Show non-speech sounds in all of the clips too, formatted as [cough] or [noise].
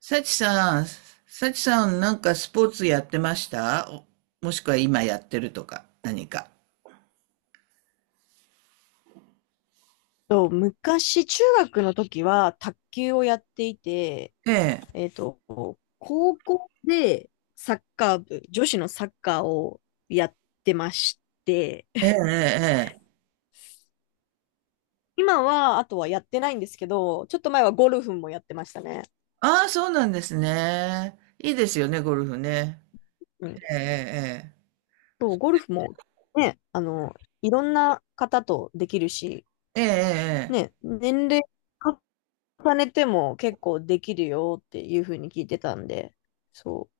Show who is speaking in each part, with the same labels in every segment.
Speaker 1: サチさん、サチさんなんかスポーツやってましたおもしくは今やってるとか、何か。
Speaker 2: 昔、中学の時は卓球をやっていて、
Speaker 1: ええ、
Speaker 2: えっと、高校でサッカー部、女子のサッカーをやってまして、
Speaker 1: ええ、ええ。ええ。
Speaker 2: 今は、あとはやってないんですけど、ちょっと前はゴルフもやってましたね。
Speaker 1: ああ、そうなんですね。いいですよね、ゴルフね。
Speaker 2: うん。
Speaker 1: ええ、
Speaker 2: そう、ゴルフもね、いろんな方とできるし、
Speaker 1: ええ、ええ、ええ、ええ。
Speaker 2: ね、年齢重ねても結構できるよっていうふうに聞いてたんで、そう。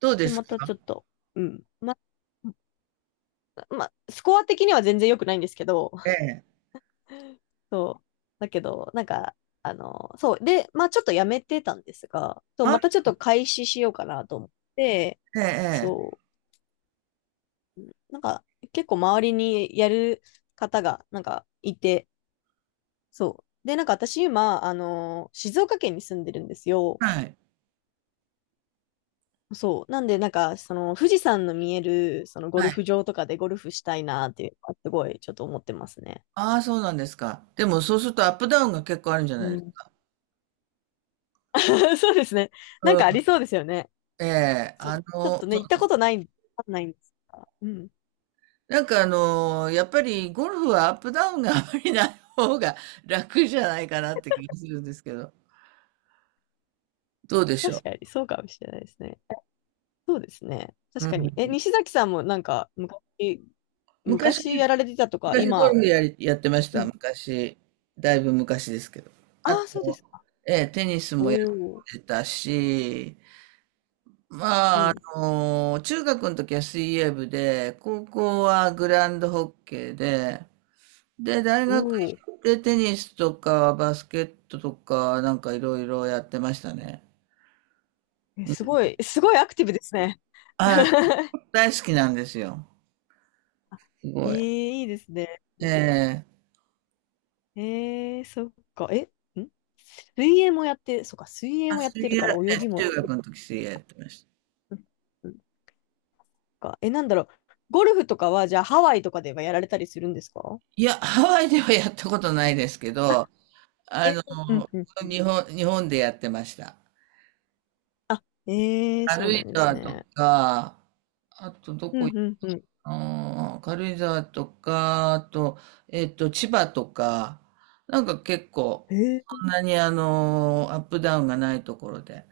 Speaker 1: どうで
Speaker 2: で、
Speaker 1: す
Speaker 2: またち
Speaker 1: か。
Speaker 2: ょっと、うん。あ、スコア的には全然良くないんですけど、
Speaker 1: ええ。
Speaker 2: そう。だけど、なんか、そう。で、まあちょっとやめてたんですが、そう、
Speaker 1: あ、
Speaker 2: またちょっと開始しようかなと思って、
Speaker 1: ええ、ええ。
Speaker 2: そう。なんか、結構周りにやる方が、なんか、いて、そう。で、なんか私今、静岡県に住んでるんですよ。
Speaker 1: はい、
Speaker 2: そう。なんで、なんか、その、富士山の見える、その、ゴ
Speaker 1: は
Speaker 2: ル
Speaker 1: い。
Speaker 2: フ場とかでゴルフしたいなっていうのは、すごい、ちょっと思ってますね。
Speaker 1: ああ、そうなんですか。でもそうするとアップダウンが結構あるんじゃな
Speaker 2: う
Speaker 1: いです
Speaker 2: ん。
Speaker 1: か。
Speaker 2: [laughs] そうですね。なん
Speaker 1: う
Speaker 2: かあり
Speaker 1: ん。
Speaker 2: そうですよね。
Speaker 1: ええ、
Speaker 2: そう。
Speaker 1: あ
Speaker 2: ちょっ
Speaker 1: の、
Speaker 2: とね、
Speaker 1: そ
Speaker 2: 行っ
Speaker 1: う
Speaker 2: た
Speaker 1: で
Speaker 2: こ
Speaker 1: す。
Speaker 2: とないんで、わかんないんですが。うん。
Speaker 1: なんかやっぱりゴルフはアップダウンがあまりない方が楽じゃないかなって気がするんですけど、どうでしょ
Speaker 2: 確かに、そうかもしれないですね。そうですね。
Speaker 1: う。う
Speaker 2: 確かに。え、
Speaker 1: ん、
Speaker 2: 西崎さんもなんか、昔
Speaker 1: 昔、
Speaker 2: やられてたとか、
Speaker 1: 昔ゴ
Speaker 2: 今、
Speaker 1: ルフやり、やってまし
Speaker 2: う
Speaker 1: た。
Speaker 2: ん。
Speaker 1: 昔、だいぶ昔ですけど。
Speaker 2: あ
Speaker 1: あ
Speaker 2: あ、そうで
Speaker 1: と、
Speaker 2: すか。
Speaker 1: ええ、テニス
Speaker 2: お
Speaker 1: もやっ
Speaker 2: お。
Speaker 1: てたし、
Speaker 2: う
Speaker 1: まあ、
Speaker 2: ん。
Speaker 1: 中学の時は水泳部で、高校はグランドホッケーで、で、大
Speaker 2: お
Speaker 1: 学
Speaker 2: お。
Speaker 1: 行ってテニスとかバスケットとかなんかいろいろやってましたね。
Speaker 2: え、すごい、すごいアクティブですね。[laughs] え
Speaker 1: あ、大好きなんですよ。す
Speaker 2: ー、
Speaker 1: ごい。
Speaker 2: いいですね。
Speaker 1: ええ。
Speaker 2: そっか。え、ん水泳もやって、そっか、水泳
Speaker 1: あ、
Speaker 2: もやっ
Speaker 1: 水
Speaker 2: てる
Speaker 1: 泳、
Speaker 2: から泳
Speaker 1: え、
Speaker 2: ぎも
Speaker 1: 中
Speaker 2: でき
Speaker 1: 学
Speaker 2: る。
Speaker 1: の時水泳やってました。
Speaker 2: うんか。え、なんだろう。ゴルフとかは、じゃあハワイとかではやられたりするんですか？
Speaker 1: いや、ハワイではやったことないですけど、
Speaker 2: え
Speaker 1: あ
Speaker 2: ー
Speaker 1: の、
Speaker 2: うんうんうん。
Speaker 1: 日本でやってました。
Speaker 2: えー、そう
Speaker 1: 軽
Speaker 2: な
Speaker 1: 井
Speaker 2: んです
Speaker 1: 沢と
Speaker 2: ね。
Speaker 1: か、あとど
Speaker 2: う
Speaker 1: こ行
Speaker 2: ん
Speaker 1: っ
Speaker 2: うんうん。
Speaker 1: たの。軽井沢とか、あと、えっと、千葉とか、なんか結構、
Speaker 2: えー、
Speaker 1: そんなにあの、アップダウンがないところで。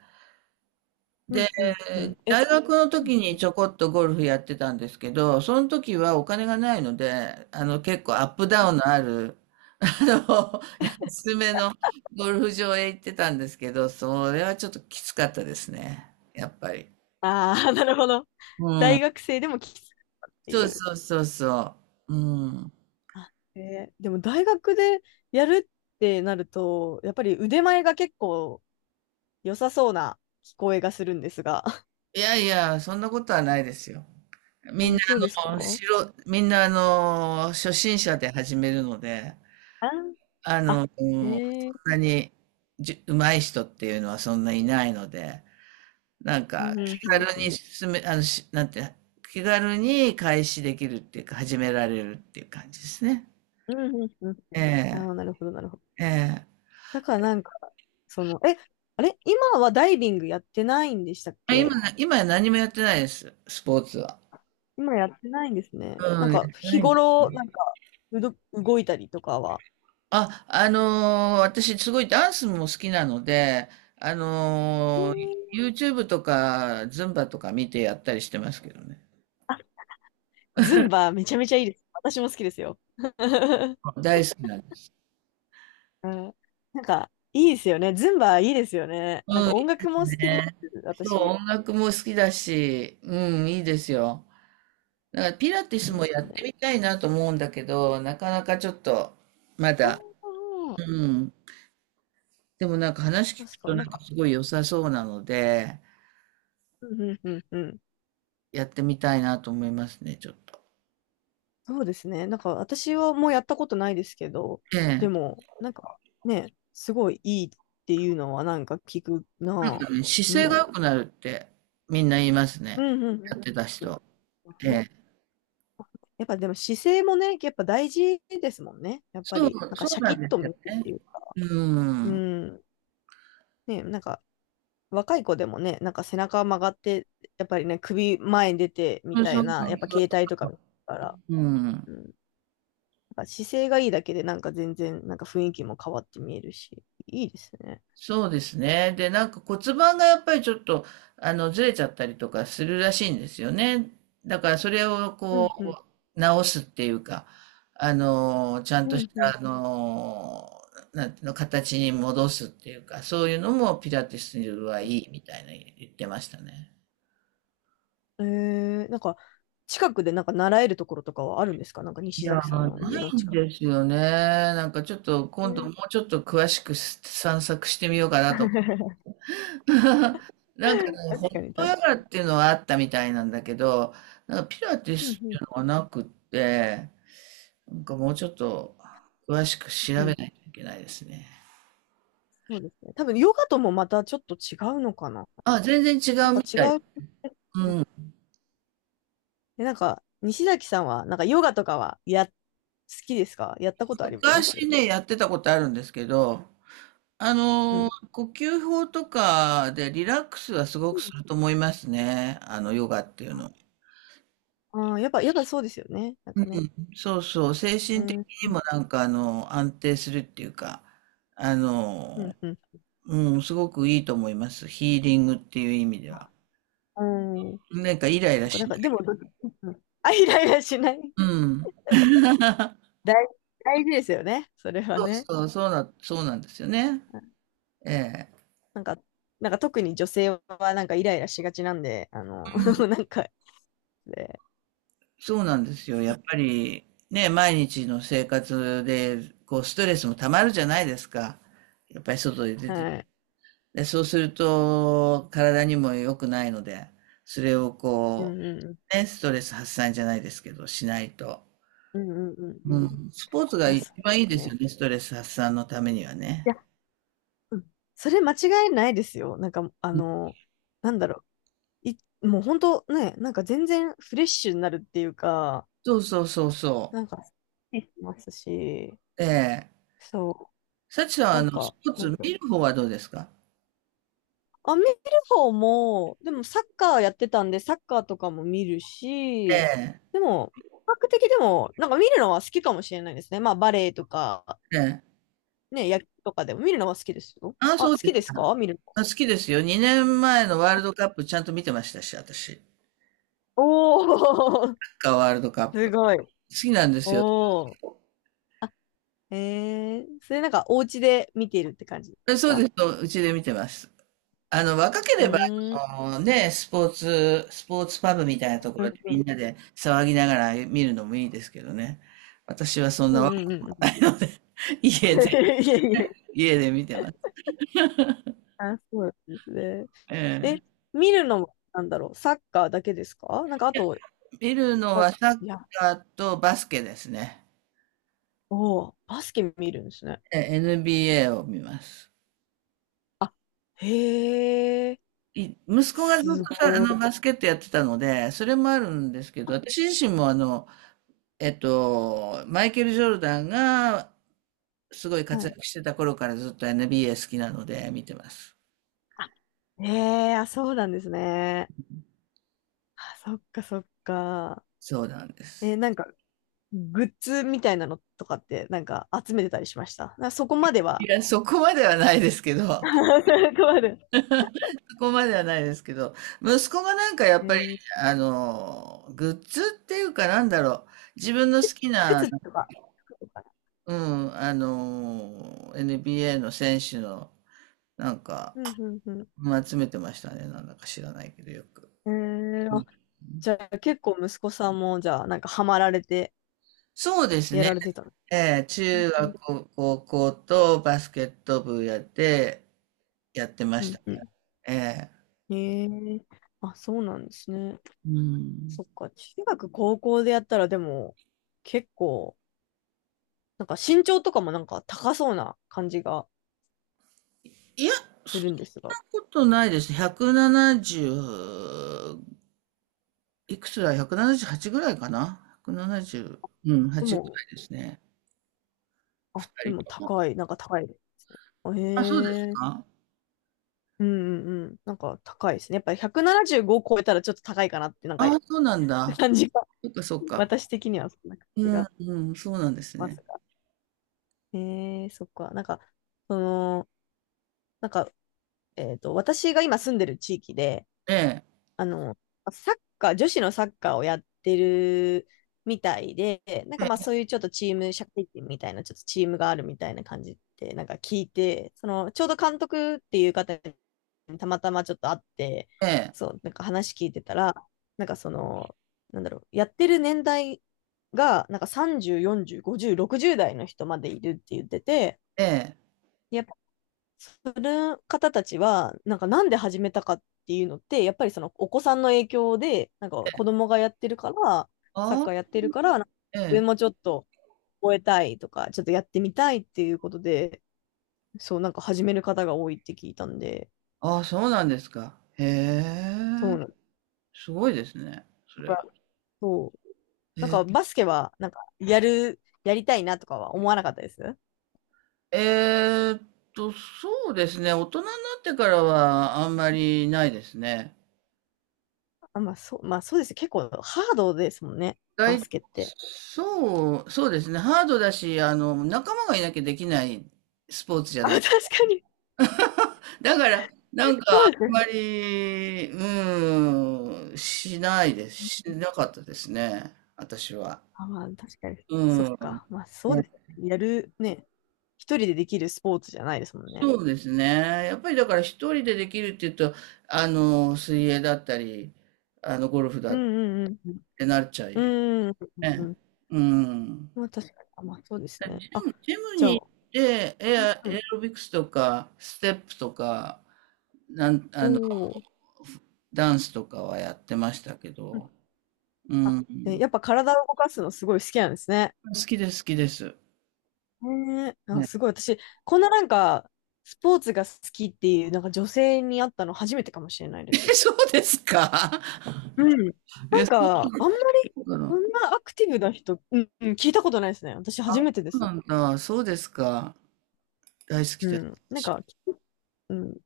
Speaker 2: う
Speaker 1: で、
Speaker 2: んうんうん。え、
Speaker 1: 大学の
Speaker 2: うん
Speaker 1: 時にちょこっとゴルフやってたんですけど、その時はお金がないので、あの結構アップ
Speaker 2: う
Speaker 1: ダウ
Speaker 2: ん
Speaker 1: ンのある、あの、安めのゴルフ場へ行ってたんですけど、それはちょっときつかったですね。やっぱり。
Speaker 2: ああ、[laughs] なるほど。
Speaker 1: う
Speaker 2: 大
Speaker 1: ん。
Speaker 2: 学生でもきつくって
Speaker 1: そ
Speaker 2: い
Speaker 1: う
Speaker 2: う。
Speaker 1: そうそうそう。うん。
Speaker 2: あ、でも大学でやるってなると、やっぱり腕前が結構良さそうな聞こえがするんですが。[laughs]
Speaker 1: いやいや、そんなことはないですよ。みんな
Speaker 2: あ、そうですか？
Speaker 1: みんなあの、初心者で始めるので、
Speaker 2: あ
Speaker 1: あ
Speaker 2: あ、
Speaker 1: の、う
Speaker 2: え
Speaker 1: ん、そん
Speaker 2: ー、
Speaker 1: なに、じゅ上手い人っていうのはそんないないので、なん
Speaker 2: う
Speaker 1: か
Speaker 2: ん
Speaker 1: 気
Speaker 2: うんう
Speaker 1: 軽
Speaker 2: んう
Speaker 1: に
Speaker 2: ん。
Speaker 1: 進めあの、しなんて、気軽に開始できるっていうか、始められるっていう感じですね。
Speaker 2: うんうんうんう
Speaker 1: え
Speaker 2: ん。
Speaker 1: え、
Speaker 2: ああ、なるほど、なるほど。
Speaker 1: ええ。
Speaker 2: だからなんか、その、あれ今はダイビングやってないんでしたっ
Speaker 1: あ、
Speaker 2: け？
Speaker 1: 今は何もやってないです、スポーツは。
Speaker 2: 今やってないんですね。な
Speaker 1: う
Speaker 2: ん
Speaker 1: ん、やっ
Speaker 2: か、
Speaker 1: てな
Speaker 2: 日
Speaker 1: いんだ。
Speaker 2: 頃、なんか、動いたりとかは。
Speaker 1: あ、私すごいダンスも好きなので、
Speaker 2: へー
Speaker 1: YouTube とか、ズンバとか見てやったりしてますけどね。
Speaker 2: ズンバめちゃめちゃいいです。私も好きですよ。[laughs]
Speaker 1: 大好きなんです。
Speaker 2: うん、なんか、いいですよね。ズンバいいですよね。なん
Speaker 1: う
Speaker 2: か音
Speaker 1: ん。
Speaker 2: 楽も好きです。
Speaker 1: そ
Speaker 2: 私。
Speaker 1: う、
Speaker 2: い
Speaker 1: 音楽も好きだし、うん、いいですよ。だからピラティ
Speaker 2: い
Speaker 1: ス
Speaker 2: で
Speaker 1: も
Speaker 2: す
Speaker 1: や
Speaker 2: よ
Speaker 1: って
Speaker 2: ね。
Speaker 1: みたいなと思うんだけど、なかなかちょっと、ま
Speaker 2: あ
Speaker 1: だ、
Speaker 2: あ、
Speaker 1: うん。でもなんか話聞く
Speaker 2: 確か
Speaker 1: と
Speaker 2: にな
Speaker 1: な
Speaker 2: ん
Speaker 1: んか
Speaker 2: か、
Speaker 1: すごい良さそうなので、
Speaker 2: うんうんうんうん。
Speaker 1: やってみたいなと思いますね、ちょっと。
Speaker 2: そうですね。なんか私はもうやったことないですけど、
Speaker 1: え
Speaker 2: で
Speaker 1: え。
Speaker 2: も、なんかね、すごいいいっていうのはなんか聞く
Speaker 1: なん
Speaker 2: な
Speaker 1: か
Speaker 2: ぁ。
Speaker 1: ね、
Speaker 2: う
Speaker 1: 姿勢が
Speaker 2: ん。
Speaker 1: 良くなるってみんな言います
Speaker 2: う
Speaker 1: ね。
Speaker 2: んうんう
Speaker 1: やっ
Speaker 2: ん。
Speaker 1: てた
Speaker 2: う
Speaker 1: 人。え
Speaker 2: んね、
Speaker 1: え。
Speaker 2: やっぱでも姿勢もね、やっぱ大事ですもんね。やっぱ
Speaker 1: そう、
Speaker 2: り、なんか
Speaker 1: そ
Speaker 2: シ
Speaker 1: う
Speaker 2: ャ
Speaker 1: な
Speaker 2: キ
Speaker 1: ん
Speaker 2: ッ
Speaker 1: で
Speaker 2: と
Speaker 1: す
Speaker 2: 見
Speaker 1: よ
Speaker 2: えるって
Speaker 1: ね。
Speaker 2: いうか。
Speaker 1: う
Speaker 2: う
Speaker 1: ん。
Speaker 2: ん。ね、なんか若い子でもね、なんか背中曲がって、やっぱりね、首前に出てみ
Speaker 1: そう
Speaker 2: た
Speaker 1: そ
Speaker 2: い
Speaker 1: うそ
Speaker 2: な、や
Speaker 1: う
Speaker 2: っぱ携
Speaker 1: そ
Speaker 2: 帯とか見るから。
Speaker 1: う。うん。
Speaker 2: なんか姿勢がいいだけでなんか全然なんか雰囲気も変わって見えるし、いいですね。
Speaker 1: そうですね。で、なんか骨盤がやっぱりちょっと、あの、ずれちゃったりとかするらしいんですよね。だからそれを
Speaker 2: うんうん。
Speaker 1: こう、直すっていうか、あの、ちゃん
Speaker 2: うん
Speaker 1: とし
Speaker 2: う
Speaker 1: た、あの、なんていうの、形に戻すっていうか、そういうのもピラティスはいいみたいな言ってましたね。
Speaker 2: ん。なんか近くでなんか習えるところとかはあるんですか？なんか
Speaker 1: い
Speaker 2: 西
Speaker 1: や、
Speaker 2: 崎さん
Speaker 1: な
Speaker 2: の家の
Speaker 1: いん
Speaker 2: 近く。
Speaker 1: ですよね。なんかちょっと
Speaker 2: え
Speaker 1: 今度も
Speaker 2: ー
Speaker 1: うちょっと詳しく散策してみようかなと。
Speaker 2: [laughs]
Speaker 1: [laughs] なんかね、ホ
Speaker 2: 確か
Speaker 1: ッ
Speaker 2: に
Speaker 1: ト
Speaker 2: 確
Speaker 1: ヨ
Speaker 2: か
Speaker 1: ガっていうのはあったみたいなんだけど、なんかピラティ
Speaker 2: に。う
Speaker 1: ス
Speaker 2: ん
Speaker 1: っ
Speaker 2: う
Speaker 1: てい
Speaker 2: ん
Speaker 1: うのはなくって、なんかもうちょっと詳しく調
Speaker 2: う
Speaker 1: べ
Speaker 2: ん。
Speaker 1: ないといけないですね。
Speaker 2: そうですね。多分ヨガともまたちょっと違うのかな？
Speaker 1: あ、全然違
Speaker 2: なん
Speaker 1: う
Speaker 2: か
Speaker 1: み
Speaker 2: 違
Speaker 1: たい。
Speaker 2: う。
Speaker 1: うん。
Speaker 2: で、なんか西崎さんはなんかヨガとかは好きですか？やったことあります？
Speaker 1: 昔ね、やってたことあるんですけど、
Speaker 2: うん。
Speaker 1: 呼吸法とかでリラックスはすご
Speaker 2: う
Speaker 1: くす
Speaker 2: ん
Speaker 1: ると思いますね。あの、ヨガっていうの。
Speaker 2: ああー、やっぱそうですよね。なん
Speaker 1: う
Speaker 2: かね。
Speaker 1: ん、そうそう。精
Speaker 2: う
Speaker 1: 神
Speaker 2: ん、
Speaker 1: 的
Speaker 2: う
Speaker 1: に
Speaker 2: ん、
Speaker 1: もなんかあの、安定するっていうか、あ
Speaker 2: う
Speaker 1: の、
Speaker 2: ん、うん。
Speaker 1: うん、すごくいいと思います。ヒーリングっていう意味では。
Speaker 2: うん。
Speaker 1: なんかイライ
Speaker 2: そ
Speaker 1: ラ
Speaker 2: っか、な
Speaker 1: し
Speaker 2: ん
Speaker 1: な
Speaker 2: か、で
Speaker 1: い。
Speaker 2: も、あ、イライラしない。[laughs]
Speaker 1: うん。[laughs]
Speaker 2: 大、大事ですよね。それは
Speaker 1: そう
Speaker 2: ね。
Speaker 1: そう、そうな、そうなんですよね。
Speaker 2: あ
Speaker 1: ええ。
Speaker 2: なんか、なんか特に女性はなんかイライラしがちなんで、
Speaker 1: う
Speaker 2: [laughs]
Speaker 1: ん。
Speaker 2: なんか、で、
Speaker 1: そうなんですよ。やっぱりね、毎日の生活で、こう、ストレスもたまるじゃないですか。やっぱり外で出て。
Speaker 2: はい。
Speaker 1: で、そうすると、体にも良くないので、それを
Speaker 2: う
Speaker 1: こ
Speaker 2: んうん
Speaker 1: う、ね、ストレス発散じゃないですけど、しないと。
Speaker 2: うんうんうんう
Speaker 1: う
Speaker 2: んうん。い
Speaker 1: ん。スポーツが
Speaker 2: や、
Speaker 1: 一
Speaker 2: そう
Speaker 1: 番
Speaker 2: で
Speaker 1: いい
Speaker 2: す
Speaker 1: ですよ
Speaker 2: ね。
Speaker 1: ね、ストレス発散のためには
Speaker 2: いや、
Speaker 1: ね。
Speaker 2: うん。それ間違いないですよ。なんか、なんだろう。もう本当ね、なんか全然フレッシュになるっていうか、
Speaker 1: そうそうそうそ
Speaker 2: なんか、ますし、
Speaker 1: う。ええ。
Speaker 2: そ
Speaker 1: 幸さんは、
Speaker 2: う、
Speaker 1: あ
Speaker 2: なん
Speaker 1: の、ス
Speaker 2: か、
Speaker 1: ポーツ見る方はどうですか。
Speaker 2: 見る方も、でもサッカーやってたんで、サッカーとかも見る
Speaker 1: え
Speaker 2: し、
Speaker 1: え。
Speaker 2: でも、比較的でも、なんか見るのは好きかもしれないですね。まあ、バレエとか、
Speaker 1: ええ。
Speaker 2: ね、野球とかでも見るのは好きですよ。
Speaker 1: ああ、
Speaker 2: あ、
Speaker 1: そ
Speaker 2: 好
Speaker 1: うで
Speaker 2: き
Speaker 1: す
Speaker 2: です
Speaker 1: か。
Speaker 2: か？見るの。
Speaker 1: あ、好きですよ。2年前のワールドカップちゃんと見てましたし、私。サッ
Speaker 2: おー、
Speaker 1: カーワールドカ
Speaker 2: [laughs]
Speaker 1: ッ
Speaker 2: す
Speaker 1: プ。
Speaker 2: ごい。
Speaker 1: 好きなんですよ。
Speaker 2: おー。えそれなんかお家で見ているって感じ
Speaker 1: え、
Speaker 2: です
Speaker 1: そうで
Speaker 2: か？
Speaker 1: すよ。うちで見てます。あの、若け
Speaker 2: う
Speaker 1: れば、
Speaker 2: ーん。
Speaker 1: あのね、スポーツ、スポーツパブみたいなとこ
Speaker 2: う
Speaker 1: ろ
Speaker 2: ん
Speaker 1: でみ
Speaker 2: うん
Speaker 1: んなで騒ぎながら見るのもいいですけどね。私はそん
Speaker 2: う
Speaker 1: な若
Speaker 2: んう
Speaker 1: くもな
Speaker 2: ん
Speaker 1: いので、[laughs]
Speaker 2: [laughs]
Speaker 1: 家
Speaker 2: い
Speaker 1: で、
Speaker 2: やいや。
Speaker 1: 家で見てます。
Speaker 2: [laughs] あ、そうなんですね。
Speaker 1: ええ。
Speaker 2: え、見るのも、なんだろう、サッカーだけですか？なんかあと、
Speaker 1: 見るの
Speaker 2: あ
Speaker 1: はサッ
Speaker 2: いや、
Speaker 1: カーとバスケですね。
Speaker 2: おーバスケ見るんですね。
Speaker 1: え、 NBA を見ます。
Speaker 2: あ、へえ、
Speaker 1: い息子がずっ
Speaker 2: す
Speaker 1: とさ、あ
Speaker 2: ご
Speaker 1: の、
Speaker 2: い。
Speaker 1: バスケットやってたので、それもあるんですけど、私自身もあの、えっと、マイケル・ジョルダンがすごい
Speaker 2: は
Speaker 1: 活
Speaker 2: い。
Speaker 1: 躍してた頃からずっと NBA 好きなので見てます。
Speaker 2: あ、へえ、あ、そうなんですね。あ、そっかそっか。
Speaker 1: そうなんです。
Speaker 2: なんか、グッズみたいなのとかって、なんか集めてたりしましたな？そこまで
Speaker 1: い
Speaker 2: は。
Speaker 1: や、そこまではないですけ
Speaker 2: [laughs]
Speaker 1: ど、
Speaker 2: そこまで。
Speaker 1: そこまではないですけど、息子がなんかやっ
Speaker 2: え
Speaker 1: ぱり、
Speaker 2: ー
Speaker 1: あの、グッズっていうかなんだろう、自分の好きな、
Speaker 2: 靴とか、服とか。
Speaker 1: うん、NBA の選手の、なんか、
Speaker 2: うん、うん、
Speaker 1: うん、集めてましたね。なんだか知らないけど、よく。
Speaker 2: うん。
Speaker 1: う
Speaker 2: あ、
Speaker 1: ん。
Speaker 2: じゃあ結構息子さんも、じゃあ、なんかハマられて、
Speaker 1: そうです
Speaker 2: や
Speaker 1: ね。
Speaker 2: られてたの。
Speaker 1: えー、
Speaker 2: うん、うん、
Speaker 1: 高校とバスケット部やって、やってま
Speaker 2: う
Speaker 1: し
Speaker 2: ん。
Speaker 1: た。
Speaker 2: うん
Speaker 1: え
Speaker 2: へえ、あ、そうなんですね。
Speaker 1: ー。うん。
Speaker 2: そっか、中学、高校でやったらでも、結構、なんか身長とかもなんか高そうな感じが
Speaker 1: いや、
Speaker 2: す
Speaker 1: そん
Speaker 2: るんですが。
Speaker 1: なことないです。170、いくつだ？ 178 ぐらいかな？ 170、うん、
Speaker 2: で
Speaker 1: 8ぐ
Speaker 2: も、
Speaker 1: らいですね。
Speaker 2: あ、で
Speaker 1: 二
Speaker 2: も
Speaker 1: 人とも。
Speaker 2: 高い、なんか高いですね。
Speaker 1: あ、そうです
Speaker 2: へえ、
Speaker 1: か。
Speaker 2: うんうんうん、なんか高いですね。やっぱり175超えたらちょっと高いかなって、なんか
Speaker 1: あ、そうなん
Speaker 2: [laughs]
Speaker 1: だ。
Speaker 2: 感じが、
Speaker 1: そっかそっ
Speaker 2: [laughs]
Speaker 1: か。
Speaker 2: 私的にはそんな感じ
Speaker 1: うん、
Speaker 2: がし
Speaker 1: うん、そうなんです
Speaker 2: ます
Speaker 1: ね。
Speaker 2: が。へえ、そっか、なんか、その、なんか、私が今住んでる地域で、
Speaker 1: ええ、
Speaker 2: あの、サッカー、女子のサッカーをやってるみたいで、なんかまあ
Speaker 1: え
Speaker 2: そういうちょっとチーム、社会人みたいな、ちょっとチームがあるみたいな感じってなんか聞いて、その、ちょうど監督っていう方にたまたまちょっと会って、
Speaker 1: え、え
Speaker 2: そ
Speaker 1: え、
Speaker 2: う、なんか話聞いてたら、なんかその、なんだろう、やってる年代が、なんか30、40、50、60代の人までいるって言ってて、
Speaker 1: ええ。
Speaker 2: やっする方たちは、なんかなんで始めたかっていうのって、やっぱりそのお子さんの影響で、なんか子供がやってるから、サッ
Speaker 1: あ
Speaker 2: カーや
Speaker 1: あ、
Speaker 2: ってるから、自
Speaker 1: ええ、
Speaker 2: 分もちょっと覚えたいとか、ちょっとやってみたいっていうことで、そう、なんか始める方が多いって聞いたんで、
Speaker 1: ああ、そうなんですか。へ
Speaker 2: そう
Speaker 1: え、
Speaker 2: なんだ
Speaker 1: すごいですね、それ
Speaker 2: か
Speaker 1: は。
Speaker 2: らそう。なん
Speaker 1: え
Speaker 2: かバスケは、なんかやりたいなとかは思わなかったです。
Speaker 1: え、えーっと、そうですね、大人になってからはあんまりないですね。
Speaker 2: あ、まあそう、まあそうです。結構ハードですもんね、バ
Speaker 1: 外、
Speaker 2: スケって。
Speaker 1: そう、そうですね、ハードだし、あの、仲間がいなきゃできないスポーツじゃ
Speaker 2: あ、
Speaker 1: な
Speaker 2: 確
Speaker 1: い。
Speaker 2: かに。
Speaker 1: だから、なんか、
Speaker 2: そ
Speaker 1: あ
Speaker 2: うです
Speaker 1: ん
Speaker 2: ね。
Speaker 1: まり、うん、しないです。しなかったですね、私は。
Speaker 2: あ、まあ、確かに。
Speaker 1: う
Speaker 2: そっ
Speaker 1: ん。
Speaker 2: か。まあ、そう
Speaker 1: ね。
Speaker 2: ですね。やる、ね、一人でできるスポーツじゃないですもんね。
Speaker 1: そうですね。やっぱりだから一人でできるっていうと、あの、水泳だったり、あの、ゴルフ
Speaker 2: う
Speaker 1: だ
Speaker 2: ん
Speaker 1: っ
Speaker 2: うんうん。
Speaker 1: てなっちゃ
Speaker 2: う
Speaker 1: い、
Speaker 2: ん。うんうんう
Speaker 1: ね。
Speaker 2: ん。
Speaker 1: うん。
Speaker 2: まあ、確かに。あまあ、そうですね。あ、
Speaker 1: ジム
Speaker 2: じゃあ、
Speaker 1: に行って、
Speaker 2: うんう
Speaker 1: エ
Speaker 2: ん。
Speaker 1: アロビクスとか、ステップとか、なん、
Speaker 2: お
Speaker 1: あの、
Speaker 2: ー
Speaker 1: ダンスとかはやってましたけ
Speaker 2: うん
Speaker 1: ど、う
Speaker 2: あ、
Speaker 1: ん。
Speaker 2: ねやっぱ体を動かすのすごい好きなんですね。
Speaker 1: 好きです、好きです。
Speaker 2: ねえ。あ、
Speaker 1: ね。
Speaker 2: すごい。私、こんななんか、スポーツが好きっていう、なんか女性に会ったの初めてかもしれない
Speaker 1: [laughs]
Speaker 2: で
Speaker 1: え、
Speaker 2: す。
Speaker 1: そうですか。
Speaker 2: うん。な
Speaker 1: え、
Speaker 2: ん
Speaker 1: そ
Speaker 2: か、あんまり、
Speaker 1: うな
Speaker 2: こ
Speaker 1: の。
Speaker 2: んなアクティブな人、うん、うん、聞いたことないですね。私初めてで
Speaker 1: そう
Speaker 2: す。
Speaker 1: なんだ。そうですか。大好き
Speaker 2: う
Speaker 1: で
Speaker 2: ん。なん
Speaker 1: す。
Speaker 2: か、うん、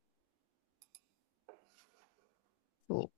Speaker 2: そう。